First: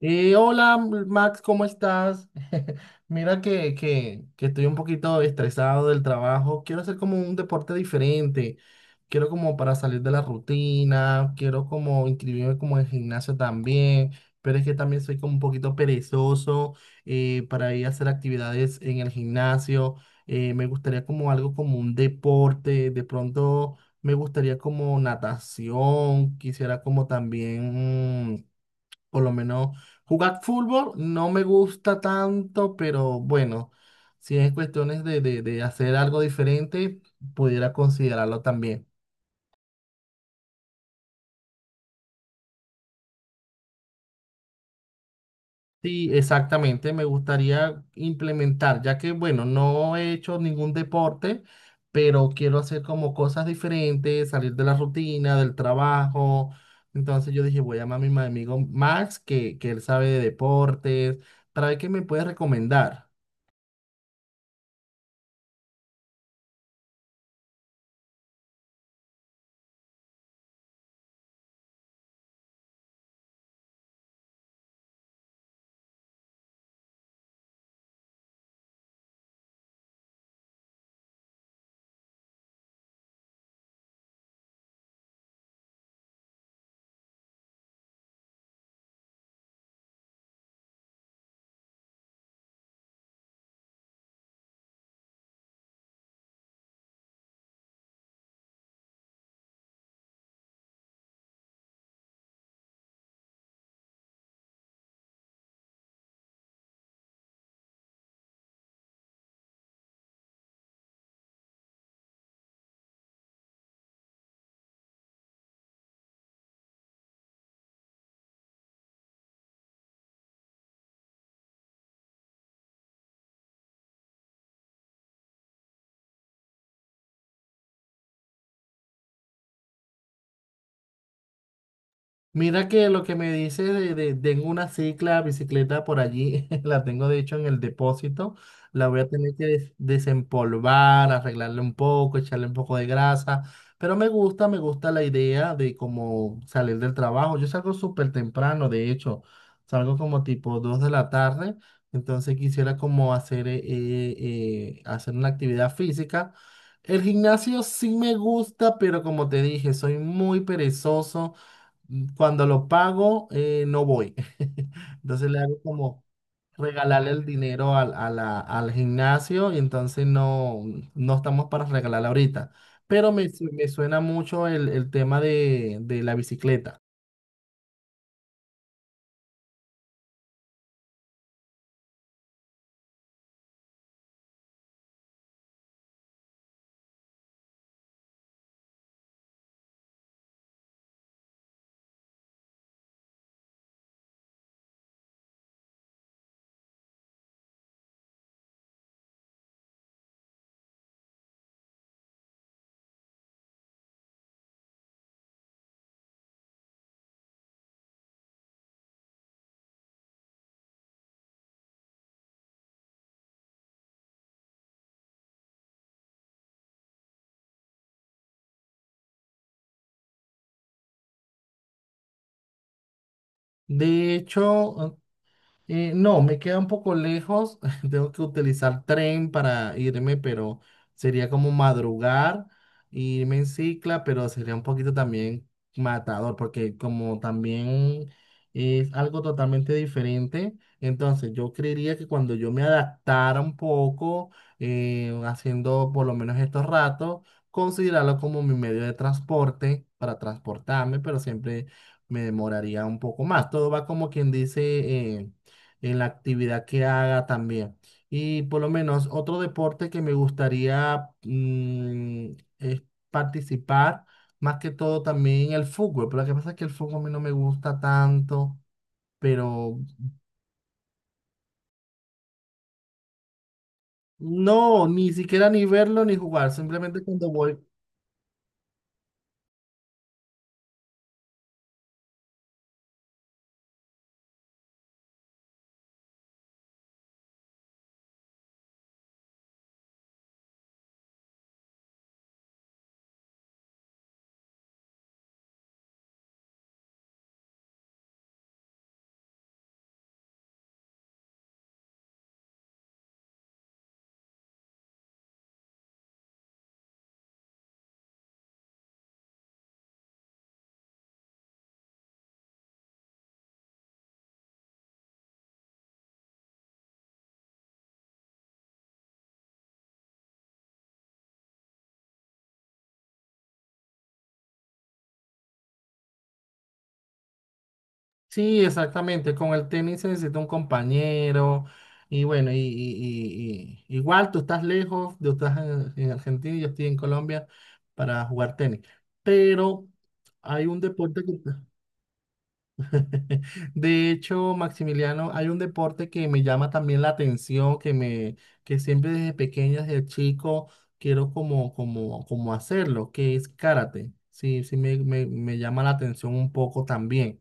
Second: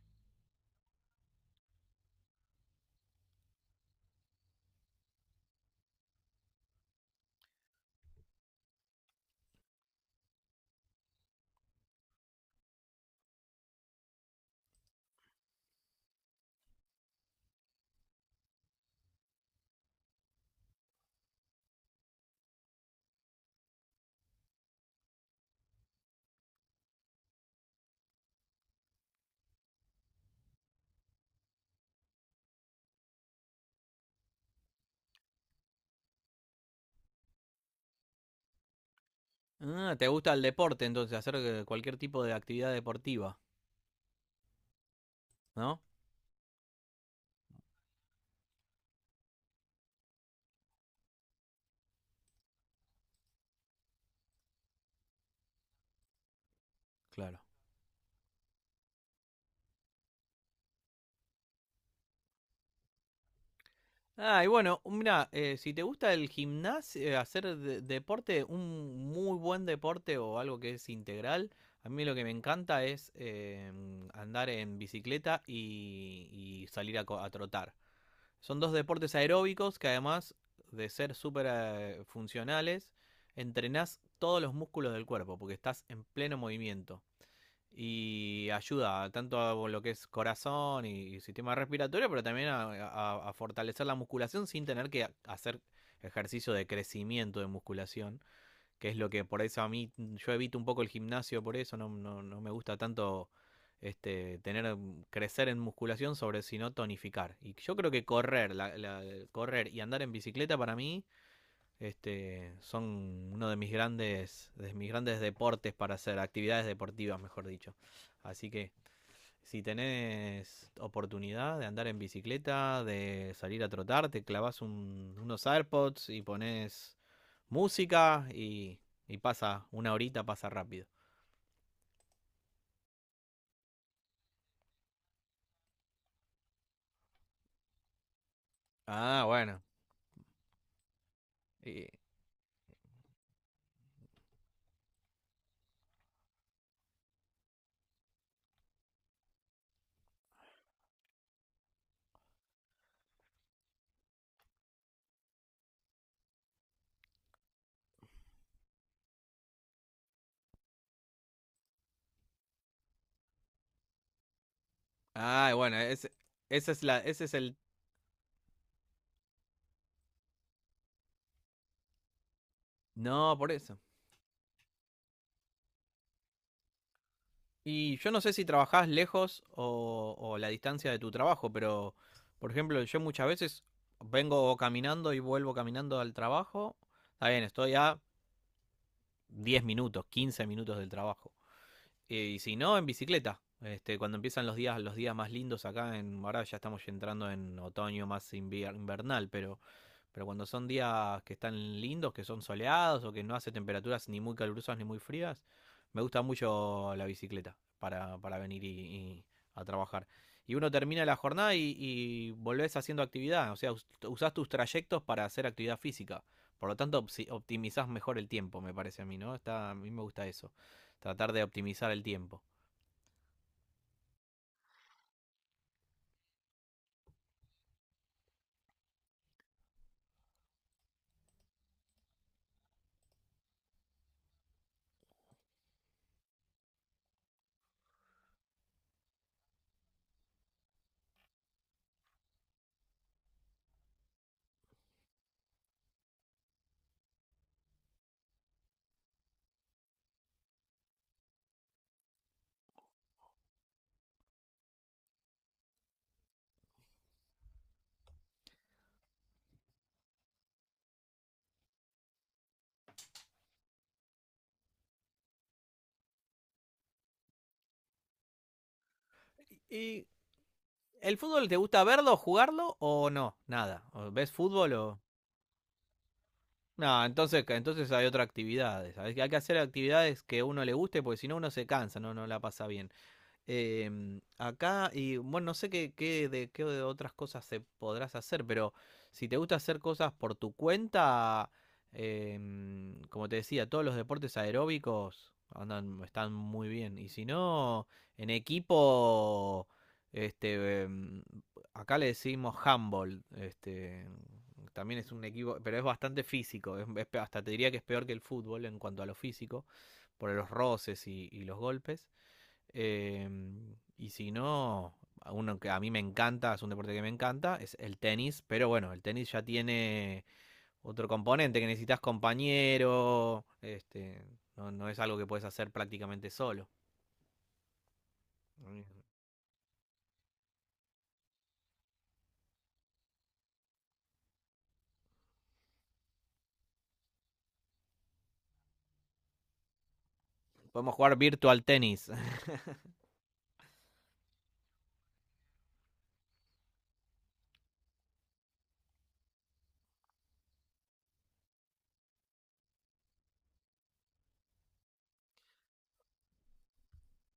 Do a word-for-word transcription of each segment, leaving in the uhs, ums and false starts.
Eh, hola Max, ¿cómo estás? Mira que, que, que estoy un poquito estresado del trabajo. Quiero hacer como un deporte diferente. Quiero como para salir de la rutina. Quiero como inscribirme como en gimnasio también. Pero es que también soy como un poquito perezoso eh, para ir a hacer actividades en el gimnasio. Eh, me gustaría como algo como un deporte. De pronto me gustaría como natación. Quisiera como también... mm, por lo menos jugar fútbol no me gusta tanto, pero bueno, si es cuestiones de, de- de hacer algo diferente, pudiera considerarlo también. Ah, te gusta el deporte, entonces, hacer eh, cualquier tipo de actividad deportiva, ¿no? Sí, exactamente, me gustaría implementar, ya que bueno, no he hecho ningún deporte, pero quiero hacer como cosas diferentes, salir de la rutina, del trabajo. Entonces Claro. yo dije, voy a llamar a mi ma- amigo Max, que, que él sabe de deportes, para ver qué me puede recomendar. Ah, y bueno, mira, eh, si te gusta el gimnasio, eh, hacer de- deporte, un muy buen deporte o algo que es integral, a mí lo que me encanta es eh, andar en bicicleta y, y salir a, co- a trotar. Son dos deportes aeróbicos que además de ser súper eh, funcionales, entrenás todos los músculos del cuerpo porque estás en pleno movimiento. Y ayuda tanto a lo que es corazón y sistema respiratorio, pero también a, a- a fortalecer la musculación sin tener que hacer ejercicio de crecimiento de musculación, que es lo que por eso a mí yo evito un poco el gimnasio, por eso no, no, no me gusta tanto este, tener mm, crecer en musculación sobre sino tonificar. Y yo creo que correr, la- la- correr y andar en bicicleta para mí este, son uno de mis grandes, de mis grandes deportes para hacer, actividades deportivas, mejor dicho. Así que si tenés oportunidad de andar en bicicleta, de salir a trotar, te clavas un, unos AirPods y pones música y, y pasa, una horita pasa rápido. Mira que lo que me dice de, de- tengo una cicla, bicicleta por allí, la tengo de hecho en el depósito, la voy a Ah, tener que bueno. des- desempolvar, arreglarle un Y- poco, echarle un poco de grasa, pero me gusta, me gusta la idea de cómo salir del trabajo. Yo salgo súper temprano, de hecho, salgo como tipo dos de la tarde, entonces quisiera como hacer, eh, eh, eh, hacer una actividad física. El gimnasio sí me gusta, pero como te dije, soy muy perezoso. mm, Cuando lo pago, eh, no voy. Entonces le ah, hago bueno, como ese, esa es la, regalarle ese el es el... dinero al, a la- al gimnasio y entonces no, no estamos para regalarla ahorita. Pero me, No, su- por me eso. suena mucho el, el tema de, de la bicicleta. Y yo no sé si trabajás lejos o, o la distancia de tu trabajo, pero por ejemplo, yo muchas veces vengo caminando y vuelvo caminando al trabajo. Está bien, estoy a diez minutos, quince minutos del trabajo. Y, si no, en bicicleta. Este, cuando empiezan los días, los días más lindos acá en, ahora ya estamos entrando en otoño más invier- invernal, pero pero cuando son días que están lindos, que son soleados o que no hace temperaturas ni muy calurosas ni muy frías, me gusta mucho la bicicleta para, para venir y, y a trabajar. Y uno termina la jornada y, y volvés haciendo actividad, o sea, us- usás tus trayectos para hacer actividad física. Por lo tanto, opsi- optimizás mejor el tiempo, me parece a mí, ¿no? Está, a mí me gusta eso, tratar de optimizar el tiempo. De hecho, Eh, no, me queda un poco lejos. Tengo que utilizar tren para irme, pero sería como madrugar, irme en cicla, pero sería un poquito también matador, porque como también es algo totalmente diferente, entonces yo creería que cuando yo me adaptara un poco, eh, haciendo por lo menos estos ratos, considerarlo como mi medio de transporte para transportarme, pero siempre me demoraría un poco más. Todo va como quien dice eh, en la actividad que haga también. Y por lo menos otro deporte que me gustaría, mm, es participar, más que todo también el fútbol, pero lo que pasa es que el fútbol a mí no me gusta tanto, pero ¿Y el fútbol te gusta verlo, jugarlo o no? Nada. ¿O ves fútbol no, o...? ni siquiera ni verlo ni jugar, simplemente No, cuando entonces, voy. entonces hay otras actividades. Hay hay que hacer actividades que a uno le guste, porque si no uno se cansa, no, no la pasa bien. Em, acá, y bueno, no sé qué, qué de, qué de otras cosas se podrás hacer, pero si te gusta hacer cosas por tu cuenta, em, como te decía, todos los deportes aeróbicos andan, están muy bien. Y si no, en equipo, este, em, acá le decimos handball, este, también es un equipo, pero es bastante físico, es- es pe- hasta te diría que es peor que el fútbol en cuanto a lo físico, por los roces y y los golpes. Em, y si no, a uno que a mí me encanta, es un deporte que me encanta, es el tenis. Pero bueno, el tenis ya tiene otro componente que necesitas compañero. Este, no, no es algo que puedes hacer prácticamente solo. Sí, exactamente. Con el tenis se necesita un compañero. Y bueno, y, y- y- y- igual tú estás lejos, tú estás en, en Argentina y yo estoy en Colombia para jugar tenis. Pero hay un Podemos jugar deporte que... virtual tenis. De hecho, Maximiliano, hay un deporte que me llama también la atención, que me, que siempre desde pequeño, desde chico, quiero como, como, como hacerlo, que es karate. Sí, sí me, me me llama la atención un poco también.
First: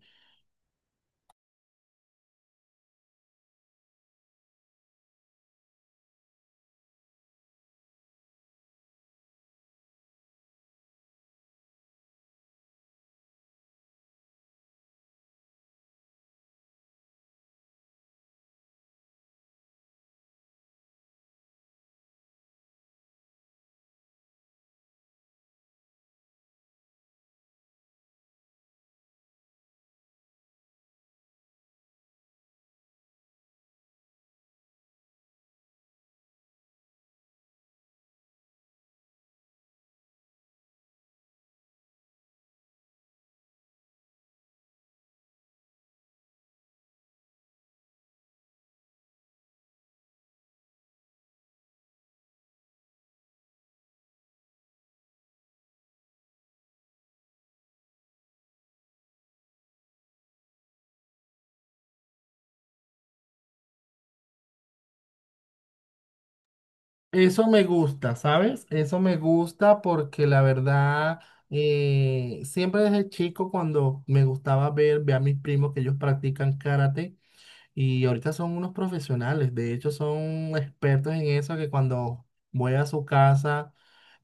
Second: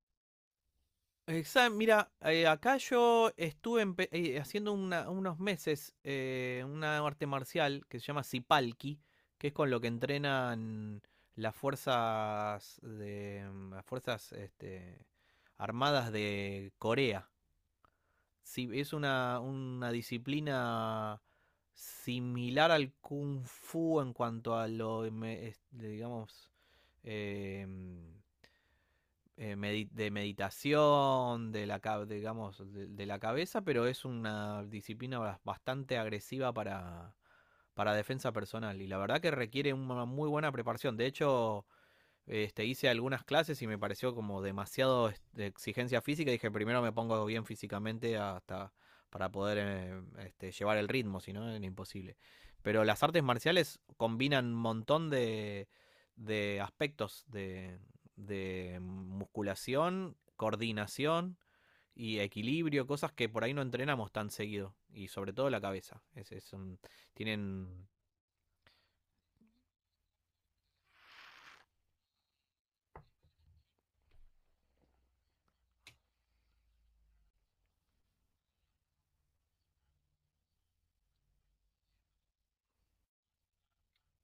Exa- mira, eh, acá yo estuve empe- eh, haciendo una- unos meses eh, una arte marcial que se llama Sipalki, que es con lo que entrenan las fuerzas de mm, las fuerzas este, armadas de Corea. Sí, es una, una disciplina similar al Kung Fu en cuanto a lo, me- es- digamos, em, eh, medi- de meditación, de la, ca- digamos, de, de la cabeza, pero es una disciplina bas- bastante agresiva para, para defensa personal. Y la verdad que requiere una muy buena preparación. De hecho, este, hice algunas clases y me pareció como demasiado es- de exigencia física. Dije, primero me pongo bien físicamente hasta para poder eh, este, llevar el ritmo, si no, era imposible. Pero las artes marciales combinan un montón de, de aspectos de, de musculación, coordinación y equilibrio, cosas que por ahí no entrenamos tan seguido. Y sobre todo la cabeza. Es, es un- Eso me tienen gusta, ¿sabes? Eso me gusta porque la verdad, eh, siempre desde chico cuando me gustaba ver, ver a mis primos que ellos practican karate y ahorita son unos profesionales, de hecho son expertos en eso que cuando voy a su casa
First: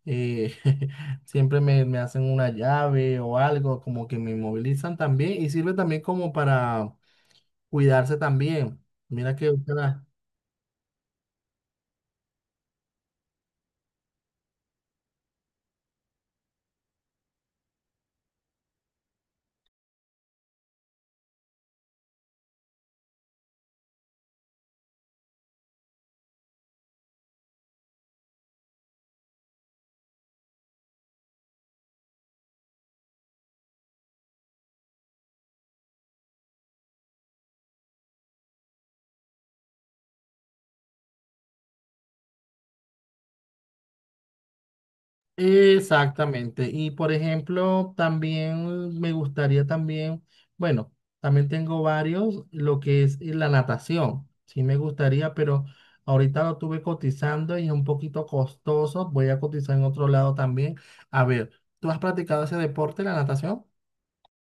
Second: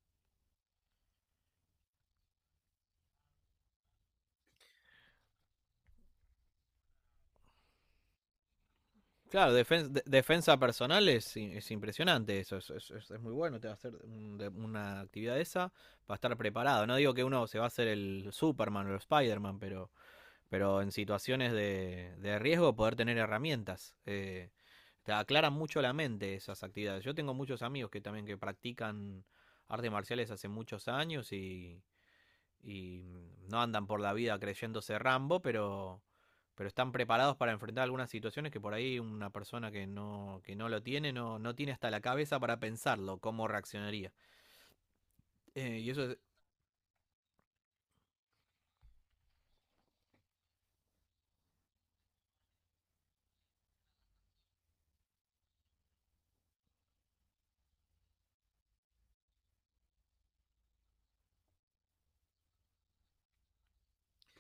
eh, siempre me, me hacen una llave o algo, como que me movilizan también y sirve también como para cuidarse también. Mira que... claro, defen- de- defensa personal es, i- es impresionante eso, es, es- es- es muy bueno, te va a hacer un- de- una actividad de esa para estar preparado. No digo que uno se va a hacer el Superman o el Spider-Man, pero, pero en situaciones de, de riesgo poder tener herramientas. eh, te aclaran mucho la mente esas actividades. Yo tengo muchos amigos que también que practican artes marciales hace muchos años y, y no andan por la vida creyéndose Rambo, pero, pero están preparados para enfrentar algunas situaciones que por ahí una persona que no, que no lo tiene, no, no tiene hasta la cabeza para pensarlo, cómo reaccionaría. Eh, y eso es, Exactamente. Y por ejemplo, también me gustaría también, bueno, también tengo varios, lo que es la natación. Sí me gustaría, pero ahorita lo tuve cotizando y es un poquito costoso. Voy a cotizar en otro lado también. A ver, ¿tú has practicado ese deporte, la natación?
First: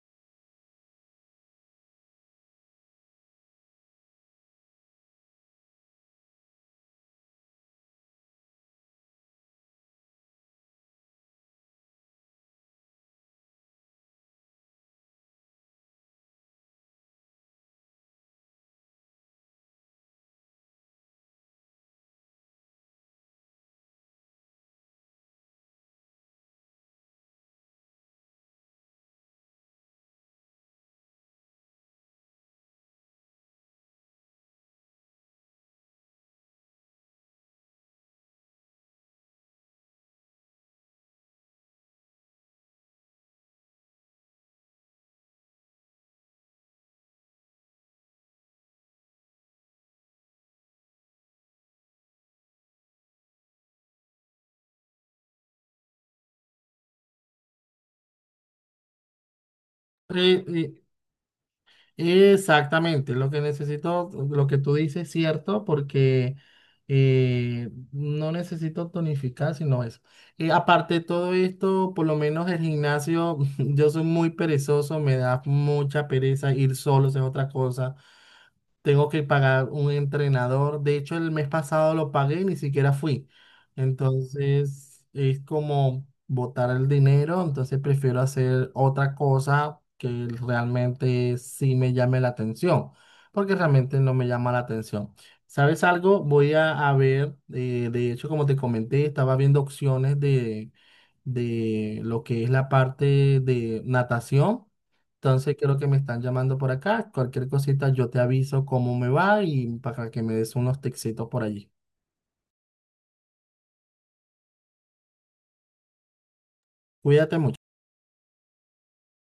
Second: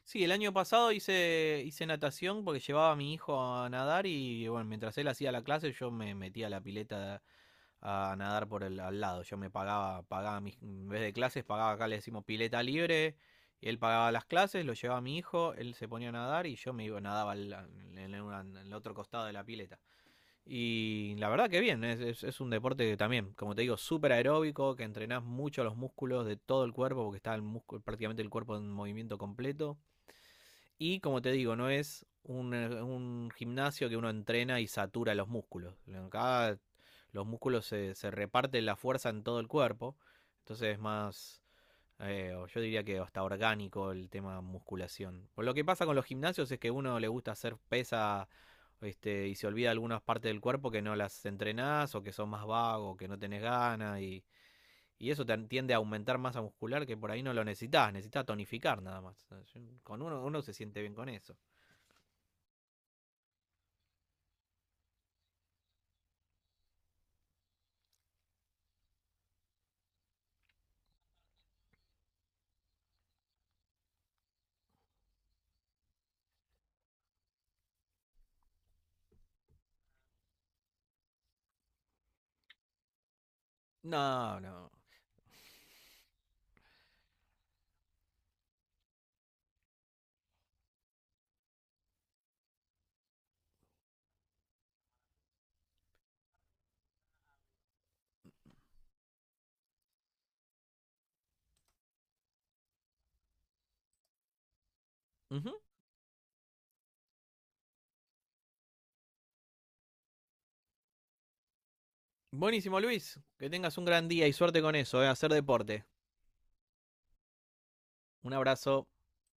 sí, el año pasado hice, hice natación porque llevaba a mi hijo a nadar y bueno, mientras él hacía la clase yo me metía a la pileta a nadar por el al lado. Yo me pagaba, pagaba mis, en vez de clases, pagaba acá le decimos pileta libre, y él pagaba las clases, lo llevaba a mi hijo, él se ponía a nadar y yo me iba, nadaba al- al- en, una- en el otro costado de la pileta. Y la verdad que bien, es, es- es un deporte que también, como te digo, súper aeróbico, que entrenás mucho los músculos de todo el cuerpo, porque está el músculo, prácticamente el cuerpo en movimiento completo. Y como te digo, no es un, eh, un gimnasio que uno entrena y satura los músculos. Acá los músculos se, se reparten la fuerza en todo el cuerpo. Entonces es más, eh, yo diría que hasta orgánico el tema musculación. Por lo que pasa con los gimnasios es que a uno le gusta hacer pesa este, y se olvida algunas partes del cuerpo que no las entrenás o que son más vagos, que no tenés ganas y, y eso te tiende a aumentar masa muscular que por ahí no lo necesitas, necesitas tonificar nada más. Con uno, uno se Sí, siente bien con eso. exactamente, lo que necesito, lo que tú dices es cierto, porque eh, no necesito tonificar, sino eso. Eh, aparte de todo esto, por lo menos el gimnasio, yo soy muy perezoso, me da mucha pereza ir solo, es otra cosa. Tengo que pagar un entrenador. De hecho, el mes pasado lo pagué y ni siquiera fui. No, no. Entonces, es como botar el dinero. Entonces, prefiero hacer otra cosa que realmente sí me llame la atención, porque realmente no me llama la atención. ¿Sabes algo? Voy a, a ver, eh, de hecho, como te comenté, estaba viendo opciones de, de lo que es la parte de natación. Entonces Ujú. creo que me están llamando por acá. Cualquier cosita yo te aviso cómo me va y para que me des unos textitos por allí. Buenísimo, Luis. Que tengas un gran día y suerte con eso, eh, hacer deporte. Cuídate mucho. Un abrazo.